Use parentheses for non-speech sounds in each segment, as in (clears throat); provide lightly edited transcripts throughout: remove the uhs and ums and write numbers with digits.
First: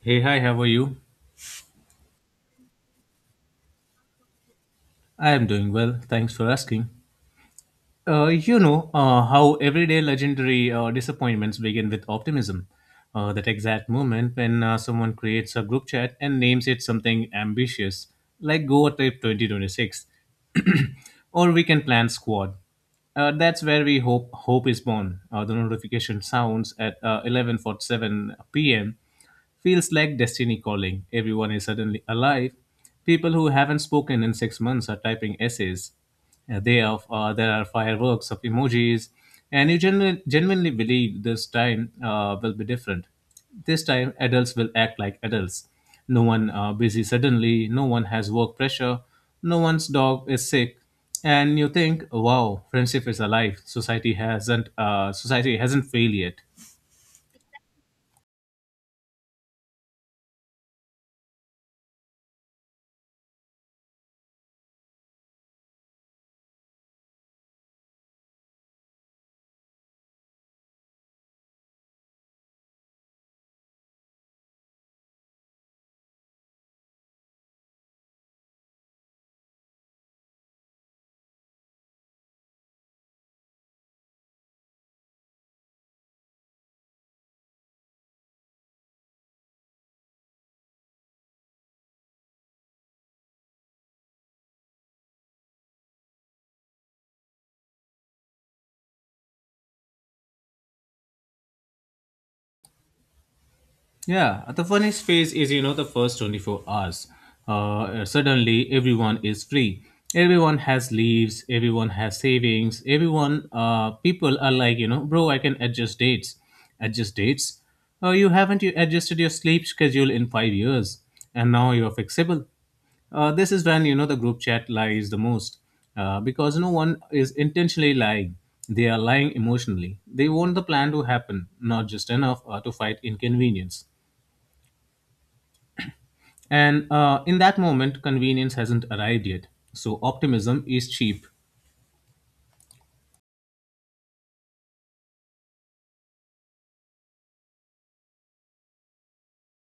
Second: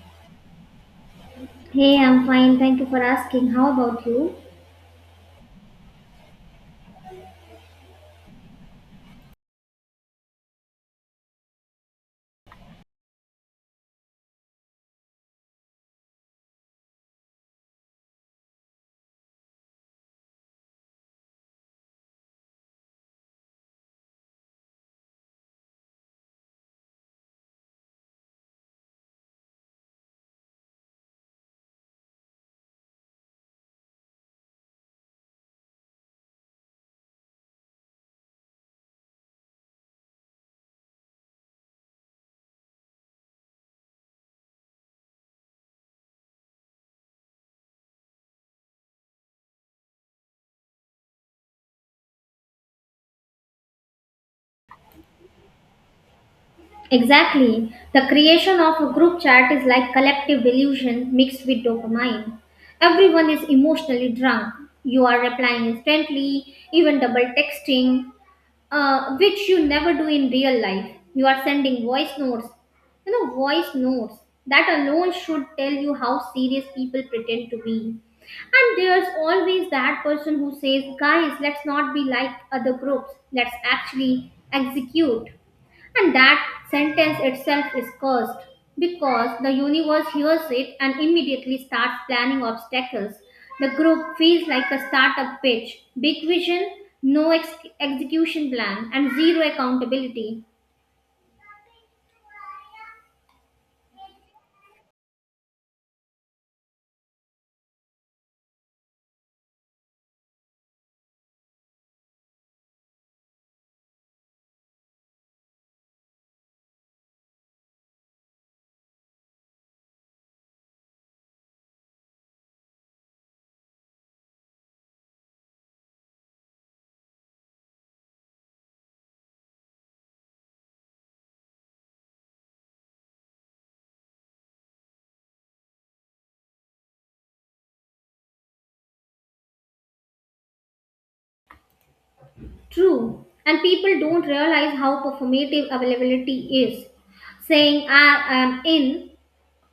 Hey, hi, how are you? Hey, I'm fine. Thank you for asking. How about you? I am doing well. Thanks for asking. How everyday legendary disappointments begin with optimism. That exact moment when someone creates a group chat and names it something ambitious, like Goa Trip 2026, (clears throat) or we can plan squad. That's where we hope is born. The notification sounds at 11:47 p.m. Feels like destiny calling. Everyone is suddenly alive. People who haven't spoken in 6 months are typing essays. They are, there are fireworks of emojis, and you genuinely believe this time will be different. This time, adults will act like adults. No one busy suddenly. No one has work pressure. No one's dog is sick, and you think, "Wow, friendship is alive. Society hasn't. Society hasn't failed yet." Exactly. The creation of a group chat is like collective delusion mixed with dopamine. Everyone is emotionally drunk. You are replying instantly, even double texting, which you never do in real life. You are sending voice notes. You know, voice notes. That alone should tell you how serious people pretend to be. And there's always that person who says, guys, let's not be like other groups. Let's actually execute. And that sentence itself is cursed because the universe hears it and immediately starts planning obstacles. The group feels like a startup pitch big vision, no execution plan, and zero accountability. Yeah, the funniest phase is, you know, the first 24 hours. Suddenly, everyone is free. Everyone has leaves. Everyone has savings. Everyone, people are like, you know, bro, I can adjust dates. Adjust dates? You haven't you adjusted your sleep schedule in 5 years, and now you're flexible. This is when you know the group chat lies the most because no one is intentionally lying. They are lying emotionally. They want the plan to happen, not just enough to fight inconvenience. And in that moment, convenience hasn't arrived yet. So optimism is cheap. True, and people don't realize how performative availability is. Saying I am in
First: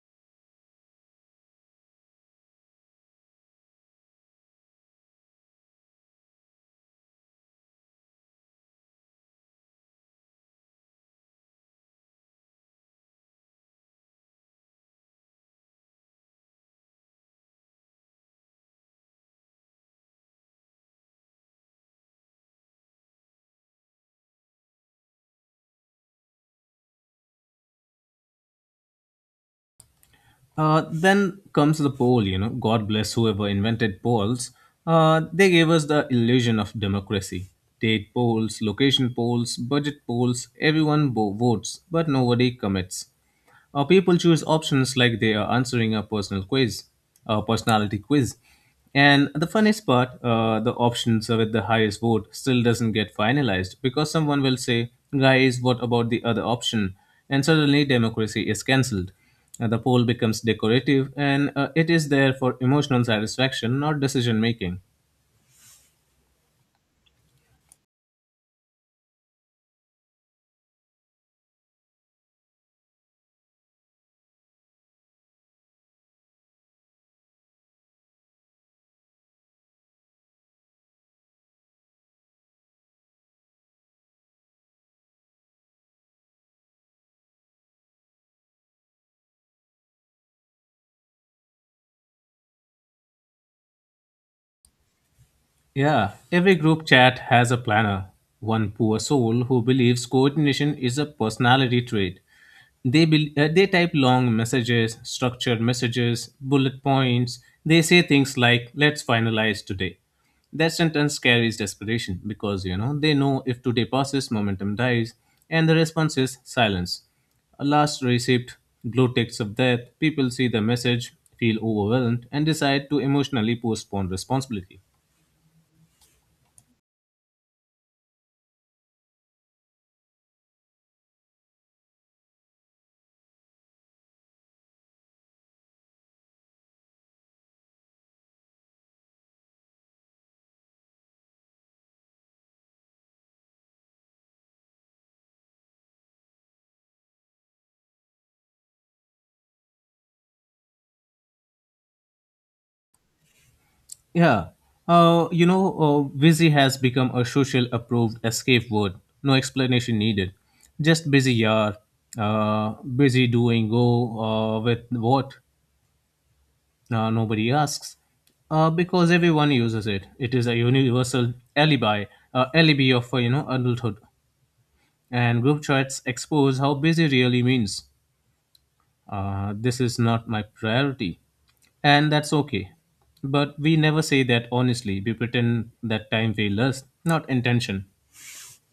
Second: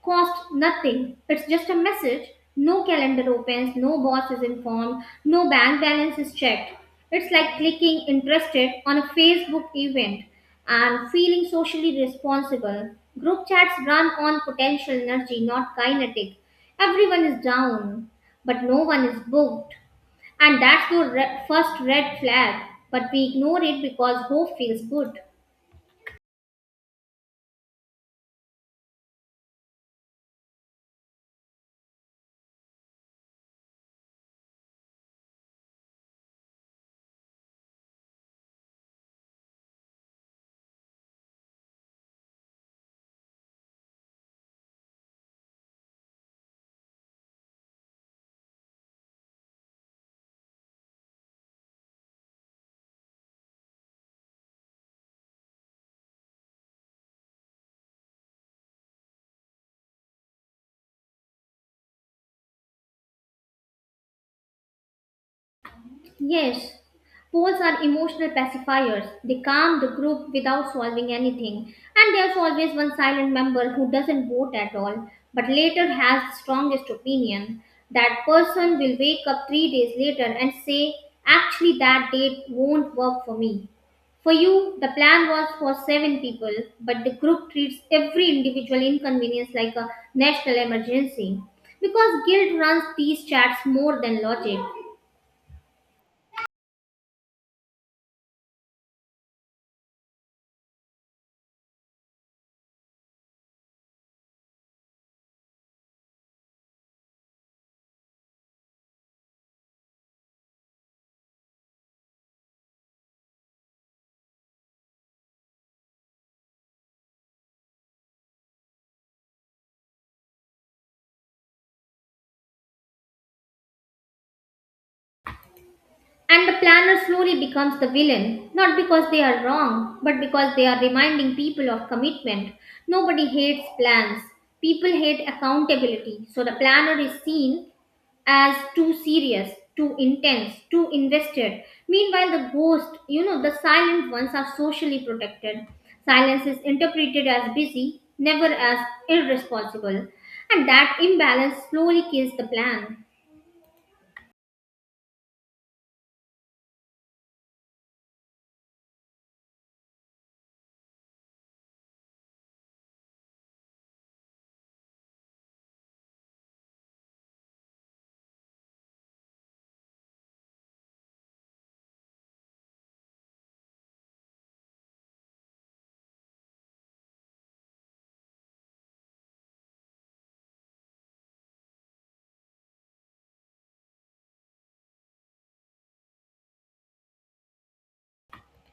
cost nothing. It's just a message. No calendar opens, no boss is informed, no bank balance is checked. It's like clicking interested on a Facebook event and feeling socially responsible. Group chats run on potential energy, not kinetic. Everyone is down, but no one is booked. And that's the first red flag, but we ignore it because hope feels good. Then comes the poll, you know, God bless whoever invented polls. They gave us the illusion of democracy. Date polls, location polls, budget polls, votes, but nobody commits. People choose options like they are answering a personal quiz, a personality quiz. And the funniest part, the options with the highest vote still doesn't get finalized because someone will say, guys, what about the other option? And suddenly democracy is cancelled. The pole becomes decorative and it is there for emotional satisfaction, not decision making. Yes, polls are emotional pacifiers. They calm the group without solving anything. And there's always one silent member who doesn't vote at all, but later has the strongest opinion. That person will wake up 3 days later and say, Actually, that date won't work for me. For you, the plan was for seven people, but the group treats every individual inconvenience like a national emergency. Because guilt runs these chats more than logic. Yeah, every group chat has a planner. One poor soul who believes coordination is a personality trait. They bel they type long messages, structured messages, bullet points. They say things like "Let's finalize today." That sentence carries desperation because you know they know if today passes, momentum dies, and the response is silence. A last receipt, blue ticks of death. People see the message, feel overwhelmed, and decide to emotionally postpone responsibility. And the planner slowly becomes the villain, not because they are wrong, but because they are reminding people of commitment. Nobody hates plans, people hate accountability. So the planner is seen as too serious, too intense, too invested. Meanwhile, the ghost, the silent ones are socially protected. Silence is interpreted as busy, never as irresponsible. And that imbalance slowly kills the plan. Yeah. You know, busy has become a social approved escape word. No explanation needed. Just busy, yaar. Busy doing go With what? Nobody asks. Because everyone uses it. It is a universal alibi, alibi of you know adulthood. And group chats expose how busy really means. This is not my priority. And that's okay. But we never say that honestly. We pretend that time failed us, not intention.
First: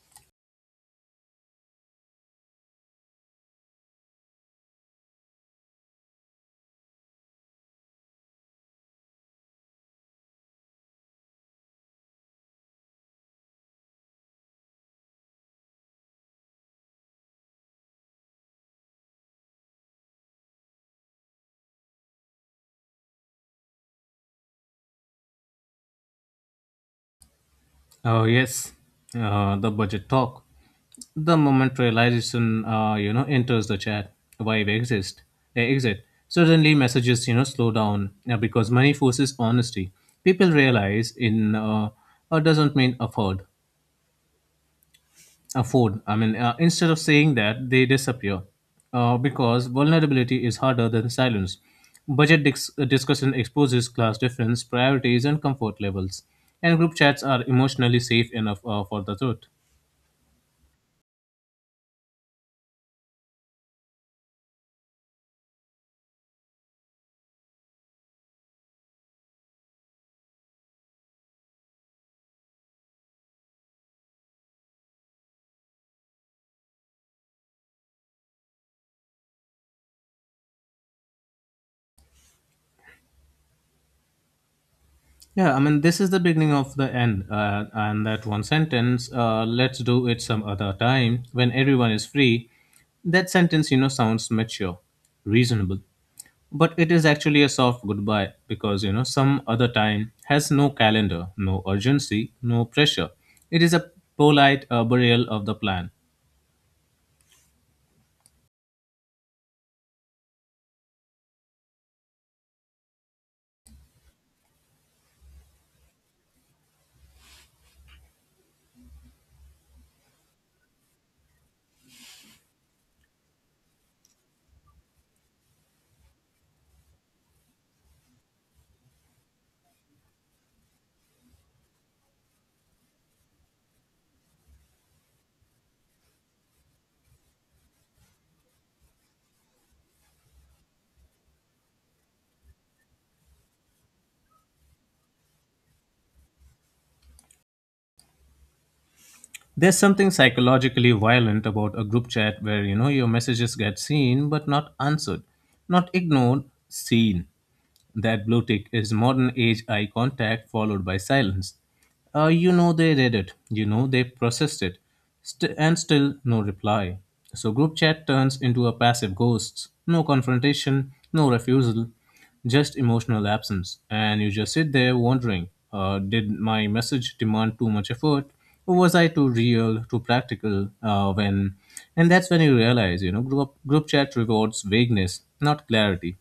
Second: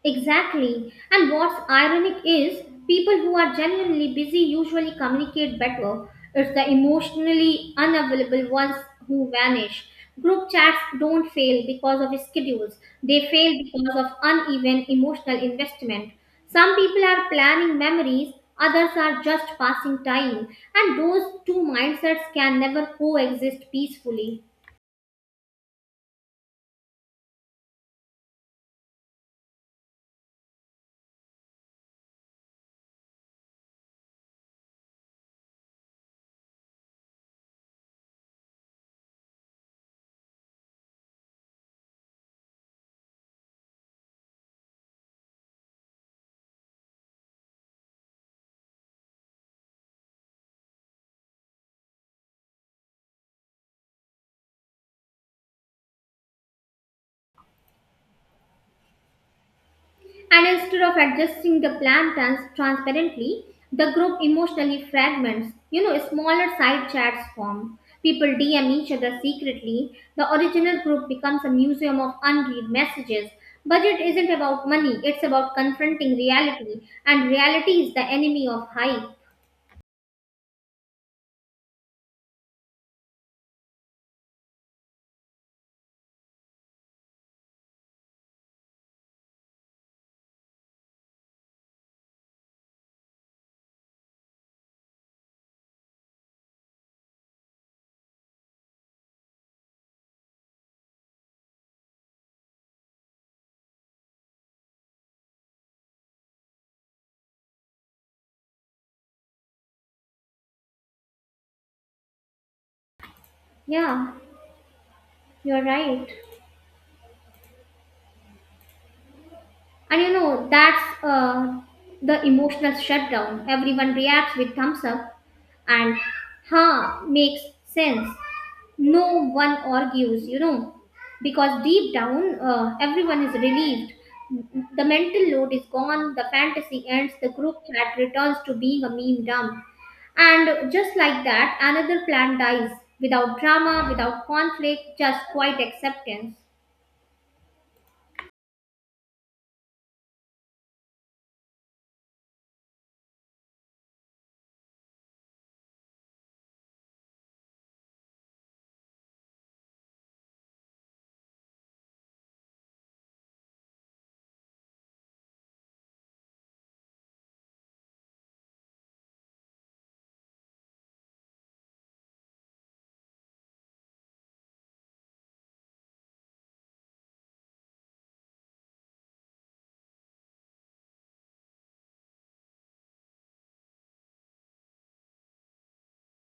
Exactly. And what's ironic is people who are genuinely busy usually communicate better. It's the emotionally unavailable ones who vanish. Group chats don't fail because of schedules, they fail because of uneven emotional investment. Some people are planning memories, others are just passing time, and those two mindsets can never coexist peacefully. Oh, yes, the budget talk. The moment realization, you know, enters the chat, why we exist, they exit. Suddenly, messages, you know, slow down because money forces honesty. People realize in Doesn't mean afford. Afford. I mean, instead of saying that, they disappear because vulnerability is harder than silence. Budget dis- discussion exposes class difference, priorities, and comfort levels. And group chats are emotionally safe enough for the truth. And instead of adjusting the plan transparently, the group emotionally fragments. Smaller side chats form. People DM each other secretly. The original group becomes a museum of unread messages. Budget isn't about money, it's about confronting reality, and reality is the enemy of hype. Yeah, I mean, this is the beginning of the end. And that one sentence, let's do it some other time when everyone is free, that sentence, you know, sounds mature, reasonable, but it is actually a soft goodbye because you know some other time has no calendar, no urgency, no pressure. It is a polite burial of the plan. Yeah, you're right. And that's the emotional shutdown. Everyone reacts with thumbs up and huh makes sense. No one argues, because deep down everyone is relieved. The mental load is gone, the fantasy ends, the group chat returns to being a meme dump. And just like that, another plan dies without drama, without conflict, just quiet acceptance. There's something psychologically violent about a group chat where you know your messages get seen but not answered, not ignored, seen. That blue tick is modern age eye contact followed by silence. You know they read it, you know they processed it, and still no reply. So group chat turns into a passive ghost. No confrontation, no refusal, just emotional absence. And you just sit there wondering did my message demand too much effort? Or was I too real, too practical? And that's when you realize, you know, group chat rewards vagueness, not clarity.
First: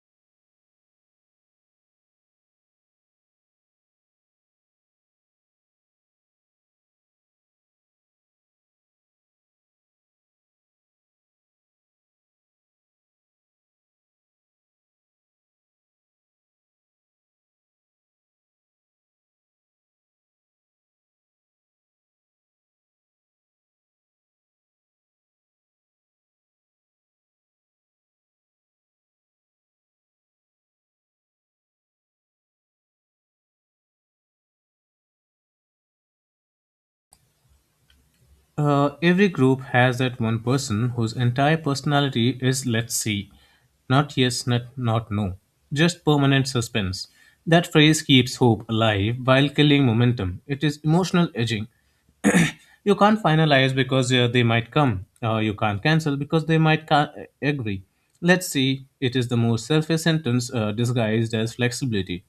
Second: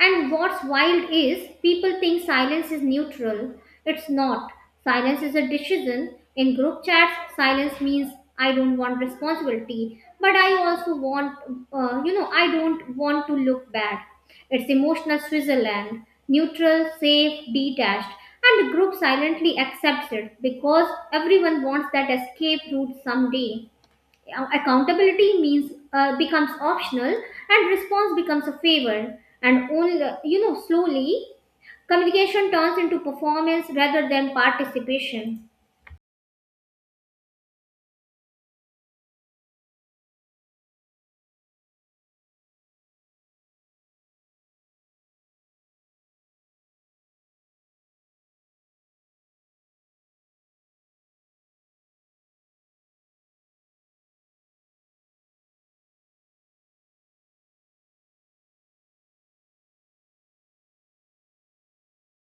And what's wild is people think silence is neutral. It's not. Silence is a decision. In group chats, silence means I don't want responsibility, but I also want, I don't want to look bad. It's emotional Switzerland, neutral, safe, detached, and the group silently accepts it because everyone wants that escape route someday. Accountability means becomes optional and response becomes a favor and only slowly communication turns into performance rather than participation. Every group has that one person whose entire personality is let's see. Not yes, not no. Just permanent suspense. That phrase keeps hope alive while killing momentum. It is emotional edging. You can't finalize because they might come. You can't cancel because they might agree. Let's see, it is the most selfish sentence disguised as flexibility.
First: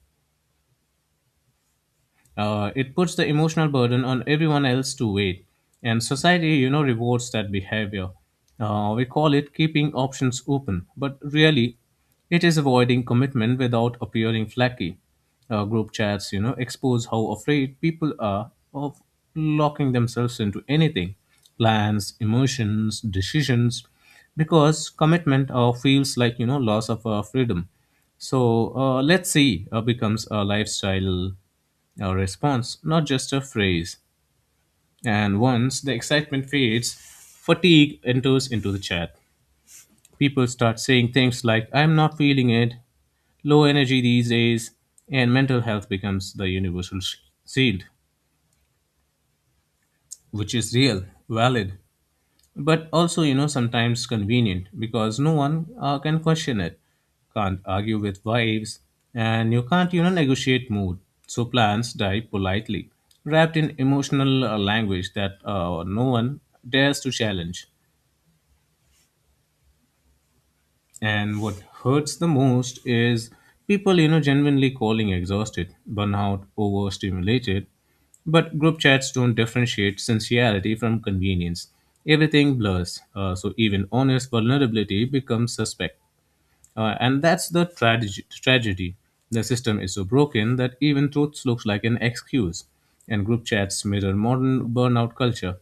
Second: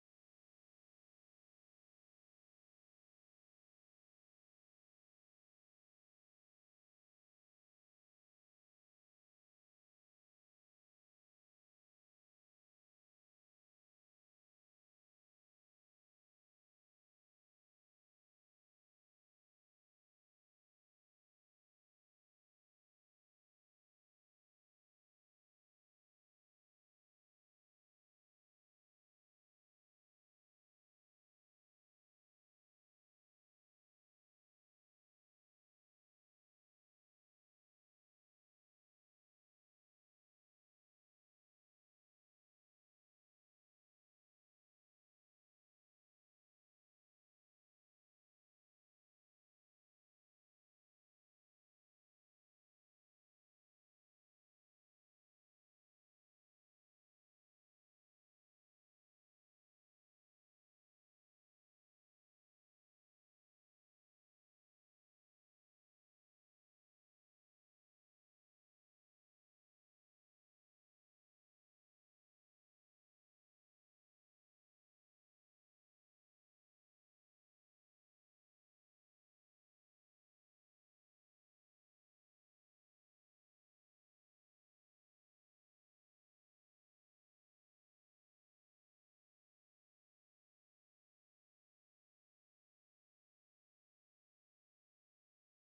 It puts the emotional burden on everyone else to wait, and society, you know, rewards that behavior. We call it keeping options open, but really, it is avoiding commitment without appearing flaky. Group chats, you know, expose how afraid people are of locking themselves into anything: plans, emotions, decisions, because commitment feels like, you know, loss of freedom. So let's see, becomes a lifestyle, a response, not just a phrase. And once the excitement fades, fatigue enters into the chat. People start saying things like, I'm not feeling it, low energy these days, and mental health becomes the universal sh- shield, which is real, valid, but also you know sometimes convenient because no one can question it, can't argue with wives, and you can't you know negotiate mood. So plans die politely, wrapped in emotional language that no one dares to challenge. And what hurts the most is people, you know, genuinely calling exhausted, burnout, overstimulated. But group chats don't differentiate sincerity from convenience. Everything blurs. So even honest vulnerability becomes suspect. And that's the tragedy. Tragedy. The system is so broken that even truth looks like an excuse. And group chats mirror modern burnout culture.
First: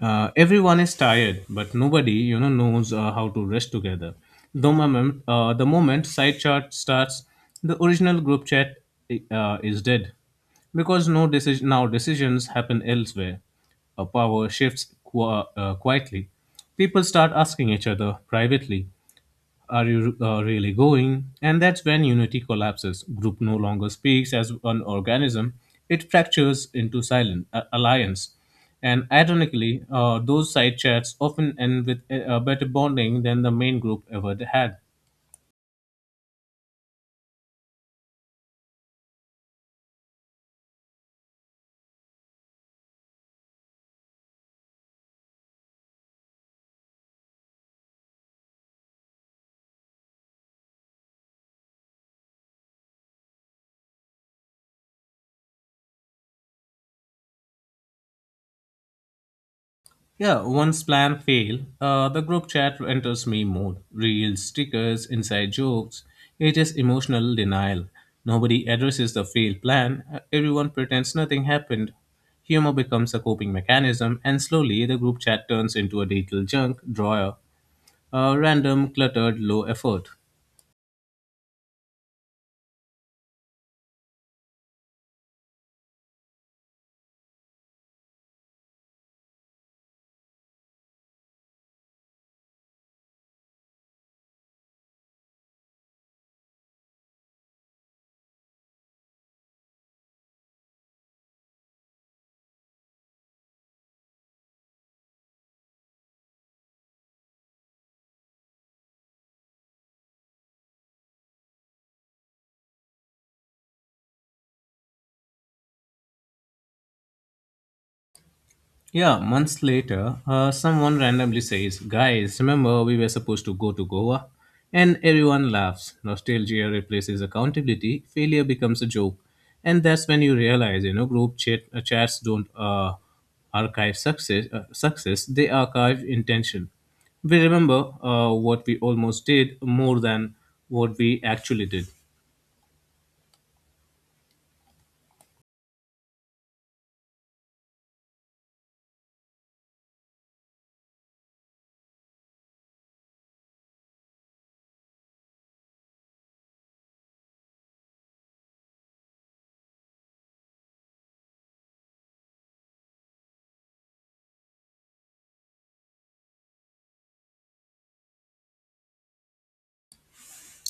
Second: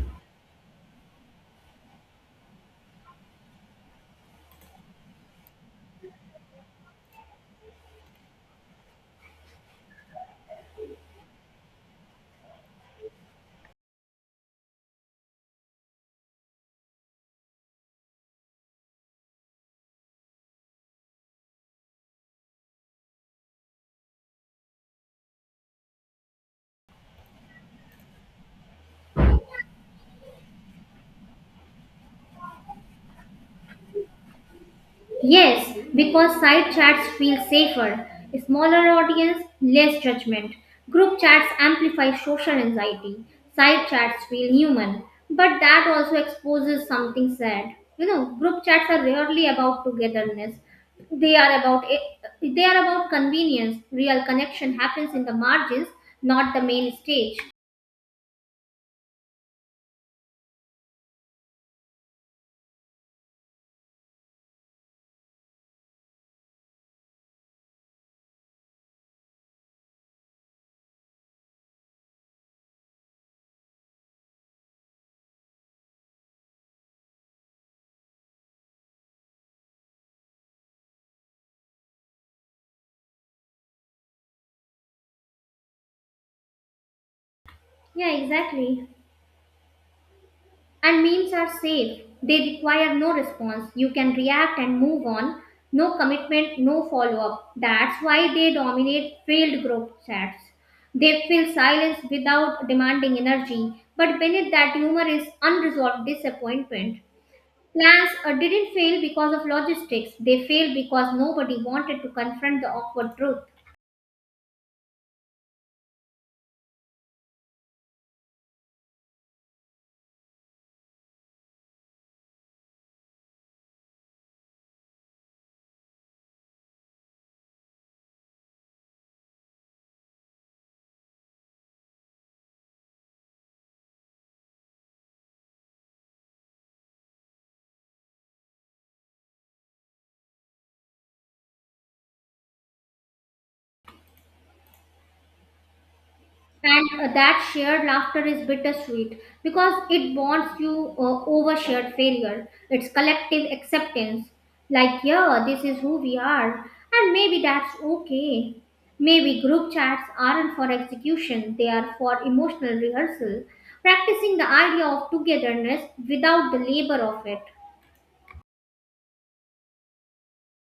Everyone is tired, but nobody, you know, knows how to rest together. The moment side chat starts, the original group chat is dead because no decision now decisions happen elsewhere. Power shifts quietly. People start asking each other privately, are you really going? And that's when unity collapses. Group no longer speaks as one organism, it fractures into silent alliance. And ironically, those side chats often end with a better bonding than the main group ever had. Yes, because side chats feel safer, smaller audience, less judgment. Group chats amplify social anxiety. Side chats feel human, but that also exposes something sad. Group chats are rarely about togetherness. They are about they are about convenience. Real connection happens in the margins, not the main stage. Yeah, once plan fail, the group chat enters me mode. Reels, stickers, inside jokes. It is emotional denial. Nobody addresses the failed plan. Everyone pretends nothing happened. Humor becomes a coping mechanism, and slowly the group chat turns into a digital junk drawer, a random, cluttered, low effort. Yeah, exactly. And memes are safe. They require no response. You can react and move on. No commitment, no follow up. That's why they dominate failed group chats. They fill silence without demanding energy, but beneath that humor is unresolved disappointment. Plans didn't fail because of logistics, they failed because nobody wanted to confront the awkward truth. Yeah, months later, someone randomly says, guys, remember we were supposed to go to Goa? And everyone laughs. Nostalgia replaces accountability, failure becomes a joke. And that's when you realize, you know, chats don't archive success, they archive intention. We remember what we almost did more than what we actually did. And that shared laughter is bittersweet because it bonds you over shared failure. It's collective acceptance. Like, yeah, this is who we are. And maybe that's okay. Maybe group chats aren't for execution, they are for emotional rehearsal, practicing the idea of togetherness without the labor of it.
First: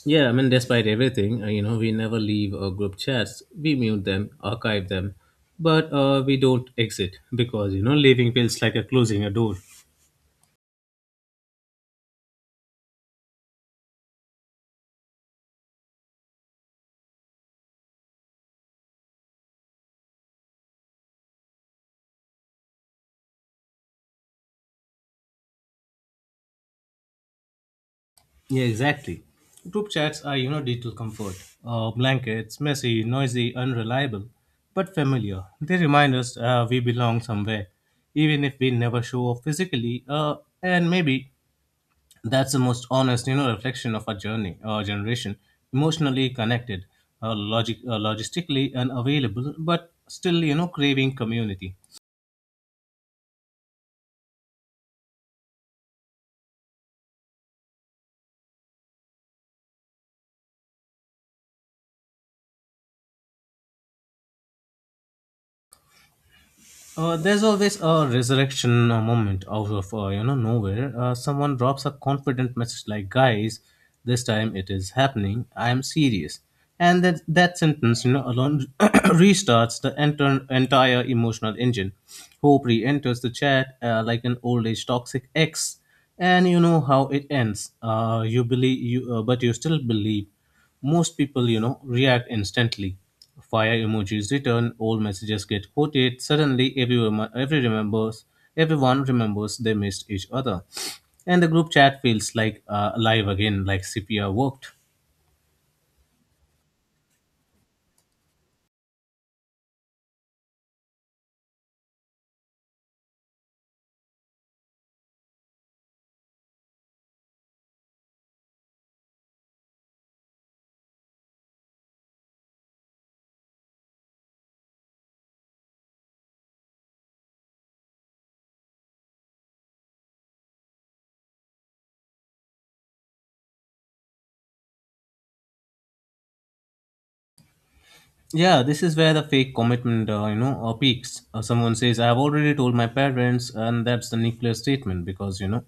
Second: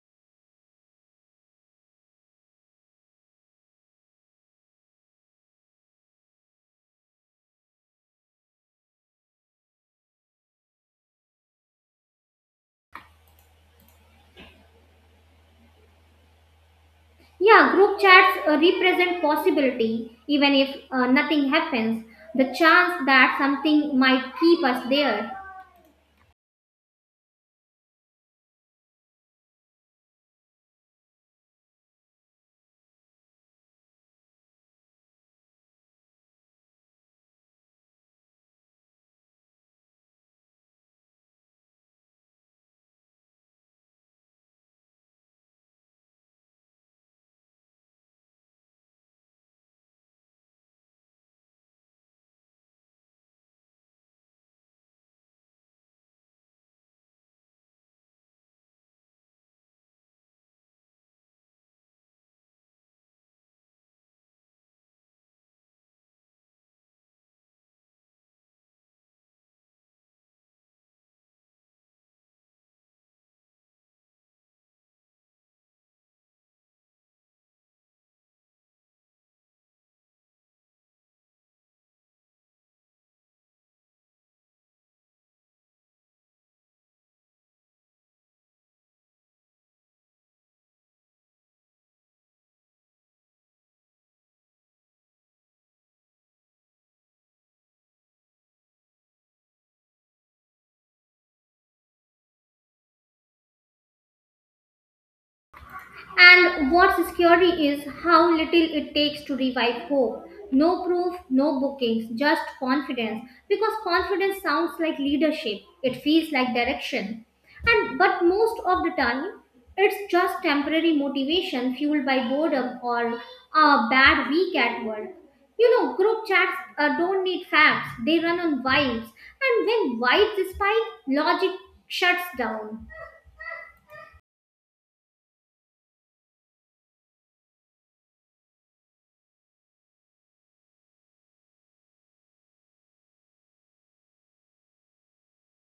Yeah, I mean, despite everything, we never leave group chats. We mute them, archive them, but we don't exit because, you know, leaving feels like a closing a door. Yeah, group chats represent possibility, even if nothing happens, the chance that something might keep us there. Yeah, exactly. Group chats are, you know, digital comfort. Blankets, messy, noisy, unreliable, but familiar. They remind us we belong somewhere, even if we never show up physically, and maybe that's the most honest you know reflection of our journey, our generation: emotionally connected, logic logistically unavailable, but still you know craving community. There's always a resurrection moment out of you know nowhere. Someone drops a confident message like, "Guys, this time it is happening. I am serious." And that sentence, you know, alone (coughs) (clears throat) restarts the entire emotional engine. Hope re-enters the chat like an old age toxic ex, and you know how it ends. But you still believe. Most people, you know, react instantly. Fire emojis return, old messages get quoted. Suddenly, everyone, every remembers, Everyone remembers they missed each other, and the group chat feels like alive again, like CPR worked. And what's scary is how little it takes to revive hope. No proof, no bookings, just confidence. Because confidence sounds like leadership, it feels like direction. And but most of the time, it's just temporary motivation fueled by boredom or a bad week at work. Group chats don't need facts, they run on vibes. And when vibes spike, logic shuts down. Yeah, this is where the fake commitment, peaks. Someone says, "I have already told my parents," and that's the nuclear statement because you know,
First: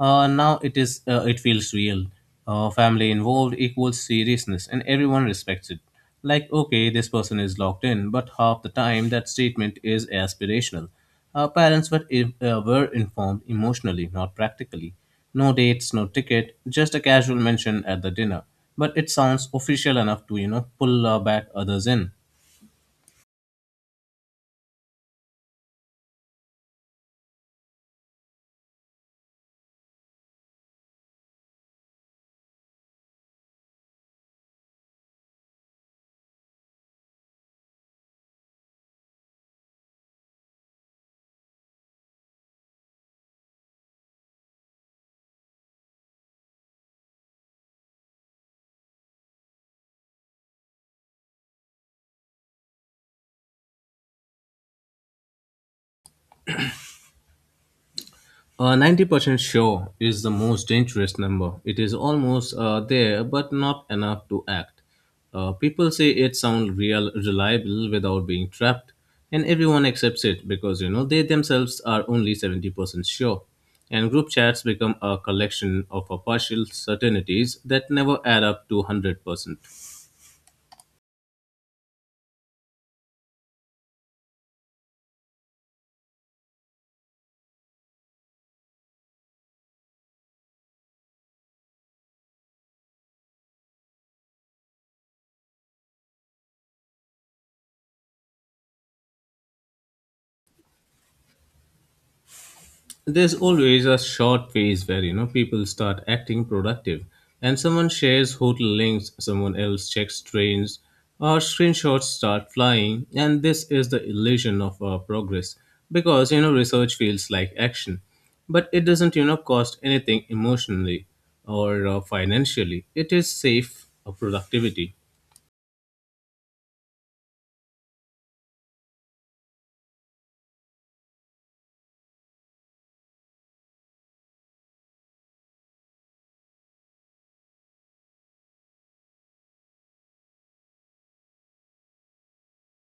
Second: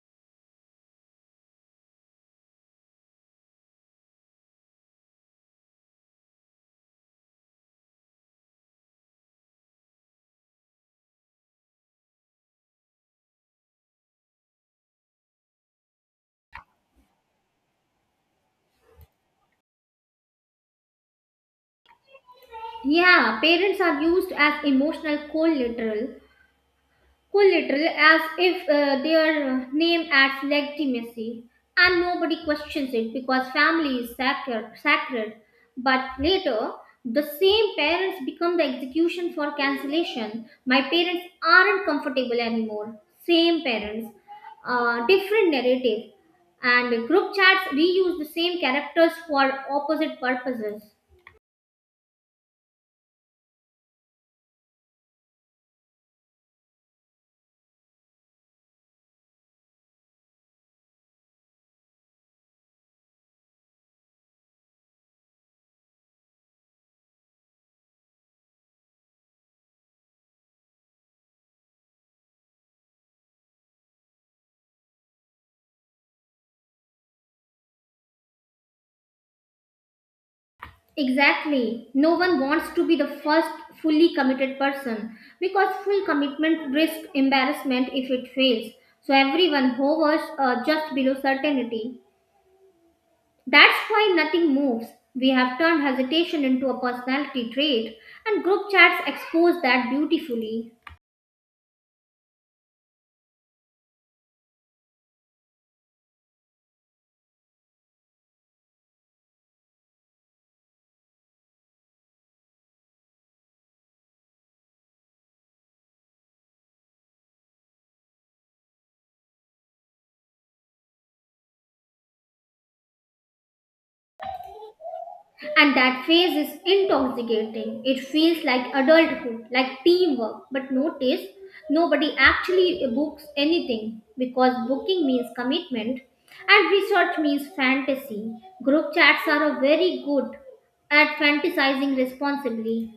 now it is it feels real. Family involved equals seriousness, and everyone respects it. Like, okay, this person is locked in, but half the time that statement is aspirational. Our parents were informed emotionally, not practically. No dates, no ticket, just a casual mention at the dinner, but it sounds official enough to pull back others in. Yeah, parents are used as emotional collateral, as if their name adds legitimacy, and nobody questions it because family is sacred. But later the same parents become the execution for cancellation. My parents aren't comfortable anymore. Same parents, different narrative, and group chats reuse the same characters for opposite purposes. 90% sure is the most dangerous number. It is almost there but not enough to act. People say it sounds real, reliable without being trapped, and everyone accepts it because they themselves are only 70% sure, and group chats become a collection of partial certainties that never add up to 100%. Exactly. No one wants to be the first fully committed person because full commitment risks embarrassment if it fails. So everyone hovers just below certainty. That's why nothing moves. We have turned hesitation into a personality trait, and group chats expose that beautifully. There's always a short phase where people start acting productive, and someone shares hotel links, someone else checks trains, or screenshots start flying, and this is the illusion of progress, because research feels like action, but it doesn't cost anything emotionally or financially. It is safe productivity. And that phase is intoxicating. It feels like adulthood, like teamwork. But notice, nobody actually books anything because booking means commitment and research means fantasy. Group chats are a very good at fantasizing responsibly.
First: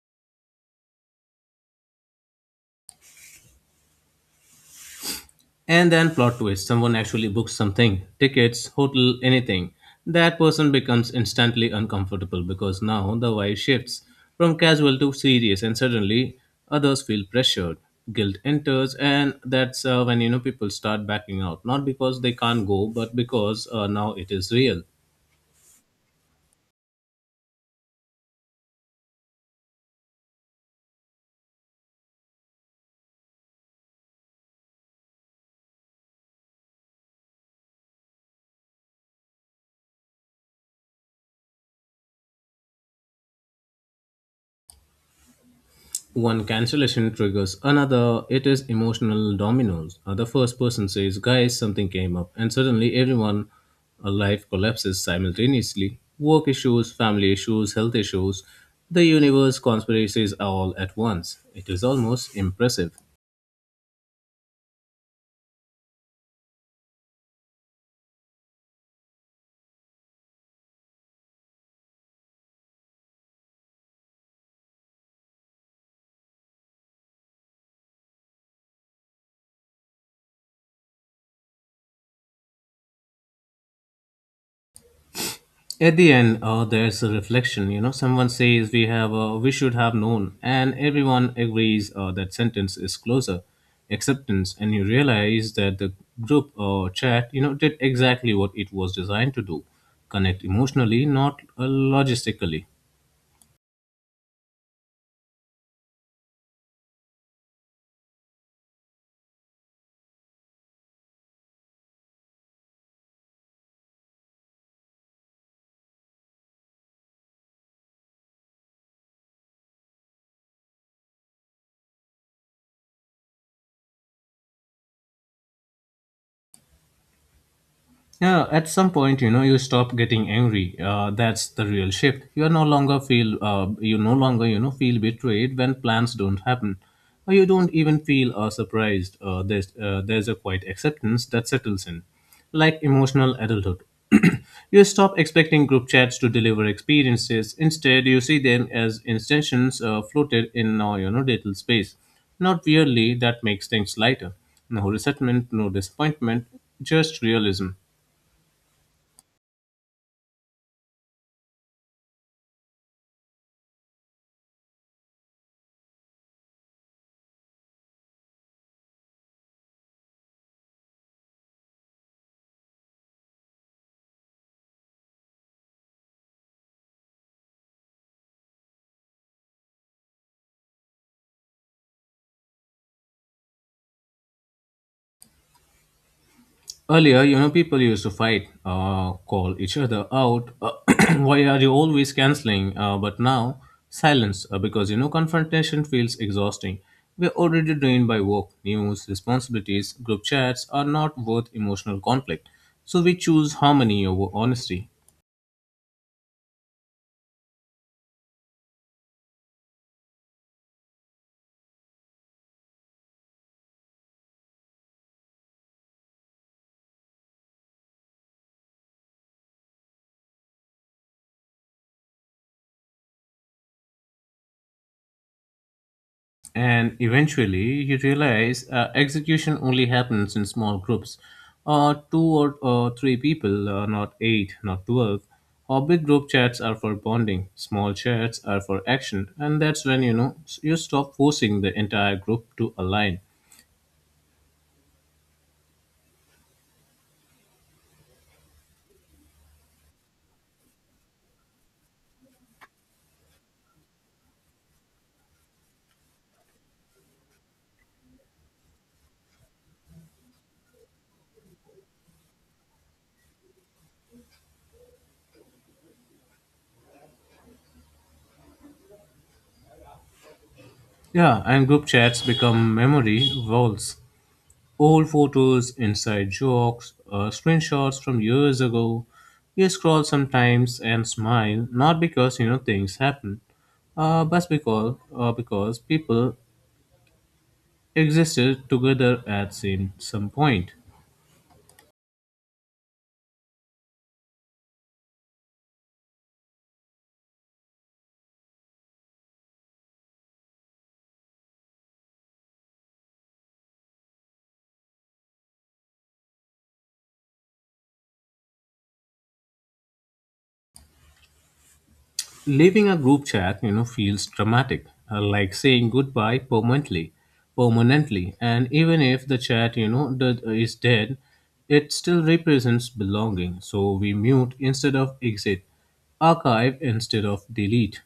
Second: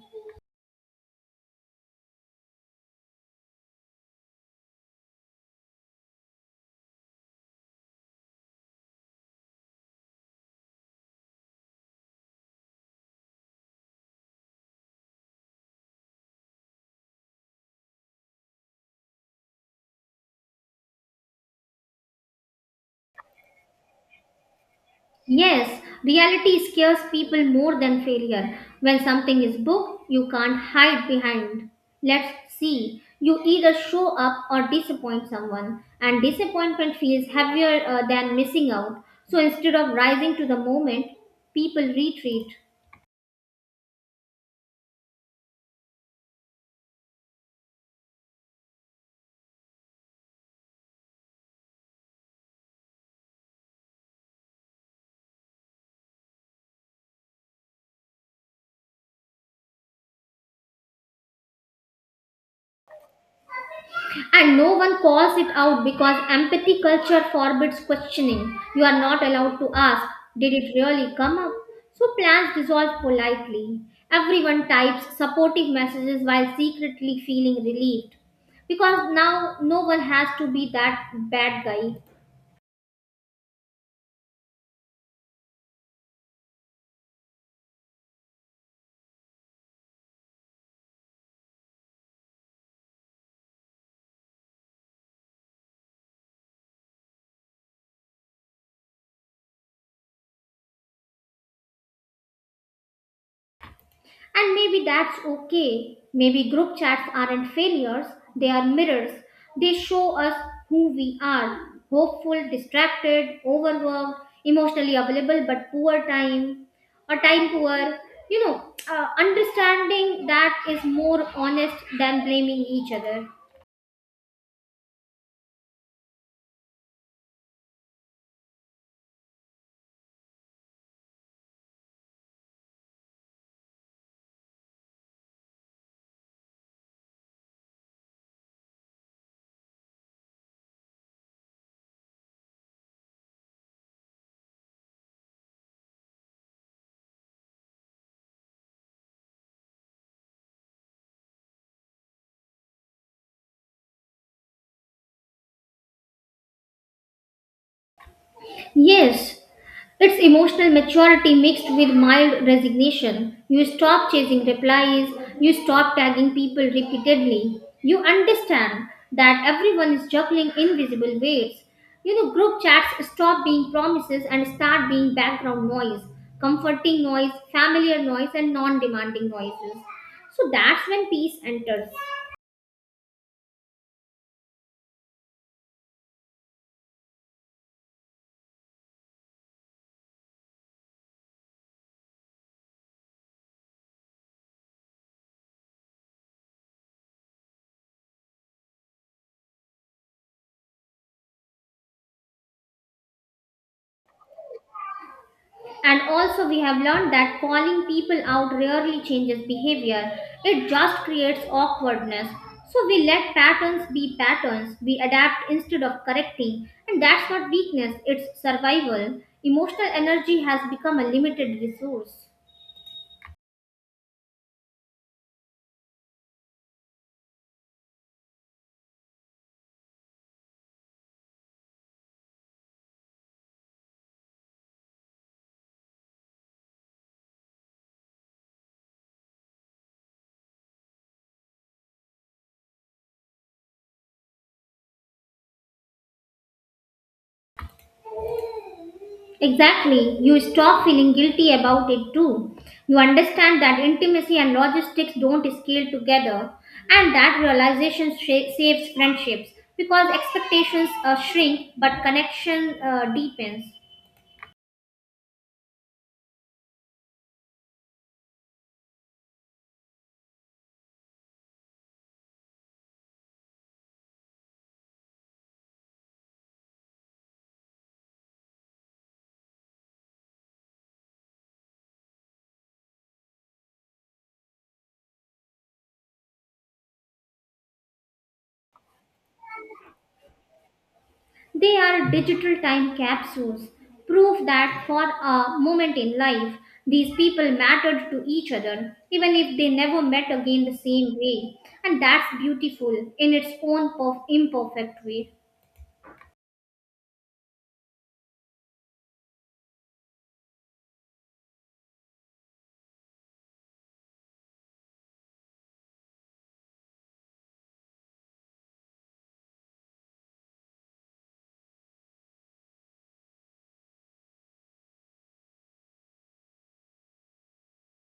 And then, plot twist, someone actually books something: tickets, hotel, anything. That person becomes instantly uncomfortable because now the vibe shifts from casual to serious, and suddenly others feel pressured. Guilt enters, and that's when people start backing out, not because they can't go, but because now it is real. Yes, reality scares people more than failure. When something is booked, you can't hide behind. Let's see. You either show up or disappoint someone, and disappointment feels heavier than missing out. So instead of rising to the moment, people retreat. One cancellation triggers another. It is emotional dominoes. The first person says, "Guys, something came up," and suddenly everyone, life collapses simultaneously: work issues, family issues, health issues, the universe conspiracies, all at once. It is almost impressive. And no one calls it out because empathy culture forbids questioning. You are not allowed to ask, Did it really come up? So plans dissolve politely. Everyone types supportive messages while secretly feeling relieved because now no one has to be that bad guy. At the end, there's a reflection. Someone says, We should have known," and everyone agrees. That sentence is closer acceptance, and you realize that the group chat did exactly what it was designed to do: connect emotionally, not logistically. And maybe that's okay. Maybe group chats aren't failures, they are mirrors. They show us who we are hopeful, distracted, overworked, emotionally available but poor time, or time poor. Understanding that is more honest than blaming each other. Yeah, at some point, you stop getting angry. That's the real shift. You are no longer feel, you no longer, you know, feel betrayed when plans don't happen, or you don't even feel surprised. There's a quiet acceptance that settles in, like emotional adulthood. (clears throat) You stop expecting group chats to deliver experiences. Instead, you see them as extensions floated in our, little space. Not weirdly, that makes things lighter. No resentment, no disappointment, just realism. Yes, it's emotional maturity mixed with mild resignation. You stop chasing replies, you stop tagging people repeatedly. You understand that everyone is juggling invisible weights. Group chats stop being promises and start being background noise, comforting noise, familiar noise, and non demanding noises. So that's when peace enters. Earlier, people used to fight, call each other out. (clears throat) Why are you always canceling? But now, silence, because confrontation feels exhausting. We're already drained by work, news, responsibilities. Group chats are not worth emotional conflict. So we choose harmony over honesty. And also, we have learned that calling people out rarely changes behavior, it just creates awkwardness. So, we let patterns be patterns, we adapt instead of correcting, and that's not weakness, it's survival. Emotional energy has become a limited resource. And eventually, you realize execution only happens in small groups, two or three people, not eight, not 12. Or big group chats are for bonding, small chats are for action, and that's when you stop forcing the entire group to align. Exactly. You stop feeling guilty about it too. You understand that intimacy and logistics don't scale together, and that realization saves friendships because expectations shrink but connection deepens. Yeah, and group chats become memory vaults. Old photos, inside jokes, screenshots from years ago. You scroll sometimes and smile, not because things happen, but because people existed together at some point. They are digital time capsules, proof that for a moment in life, these people mattered to each other, even if they never met again the same way. And that's beautiful in its own imperfect way. Leaving a group chat, feels dramatic, like saying goodbye permanently, permanently. And even if the chat, is dead, it still represents belonging. So we mute instead of exit, archive instead of delete.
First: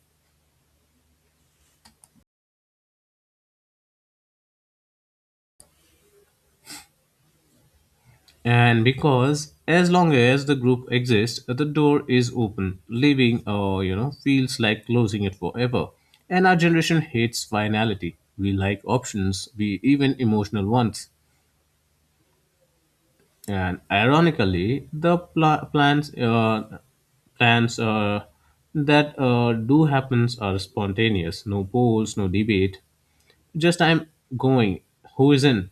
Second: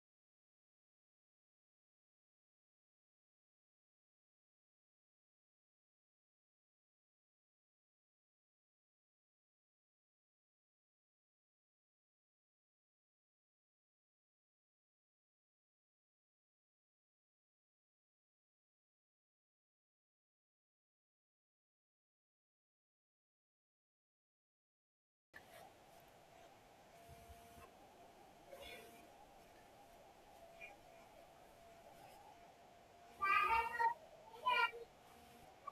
And because as long as the group exists, the door is open. Leaving, feels like closing it forever. And our generation hates finality. We like options, we even emotional ones. And ironically, the pla- plans, plans that do happens are spontaneous. No polls, no debate. Just, I'm going. Who is in?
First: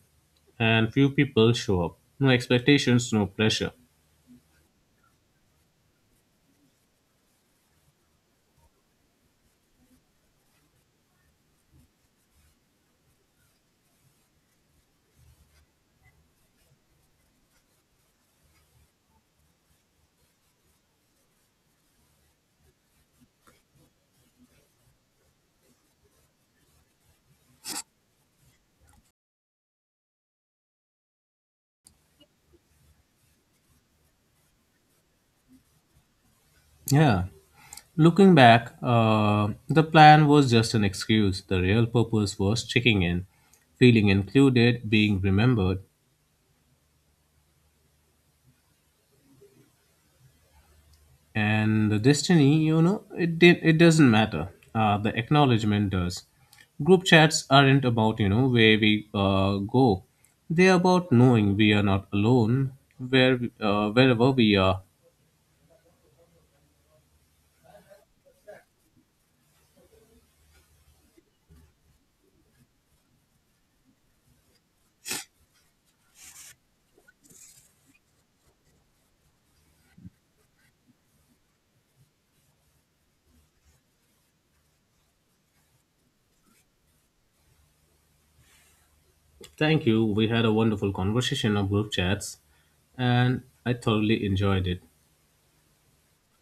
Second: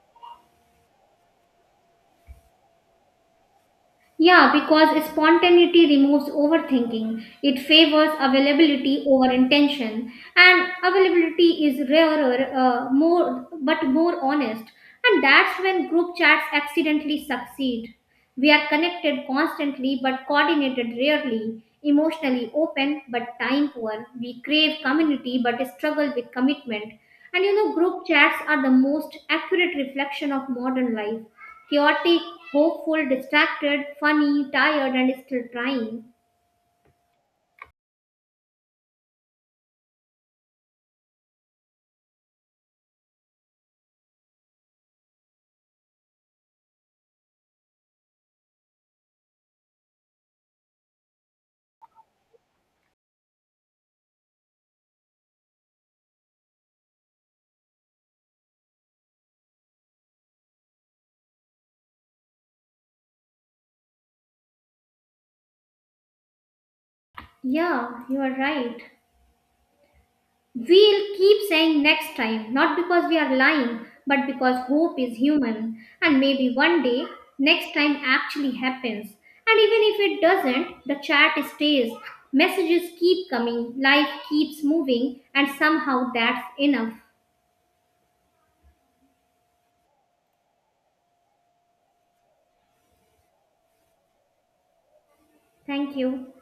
And few people show up. No expectations, no pressure. Yeah, because spontaneity removes overthinking. It favors availability over intention, and availability is rarer, more but more honest. And that's when group chats accidentally succeed. We are connected constantly but coordinated rarely, emotionally open but time poor. We crave community but struggle with commitment. And group chats are the most accurate reflection of modern life chaotic, hopeful, distracted, funny, tired, and still trying. Yeah. Looking back, the plan was just an excuse. The real purpose was checking in, feeling included, being remembered, and the destiny. It doesn't matter. The acknowledgement does. Group chats aren't about where we go. They're about knowing we are not alone, wherever we are. Yeah, you are right. We'll keep saying next time, not because we are lying, but because hope is human, and maybe one day next time actually happens. And even if it doesn't, the chat stays, messages keep coming, life keeps moving, and somehow that's enough. Thank you. We had a wonderful conversation of group chats, and I thoroughly enjoyed it. Thank you.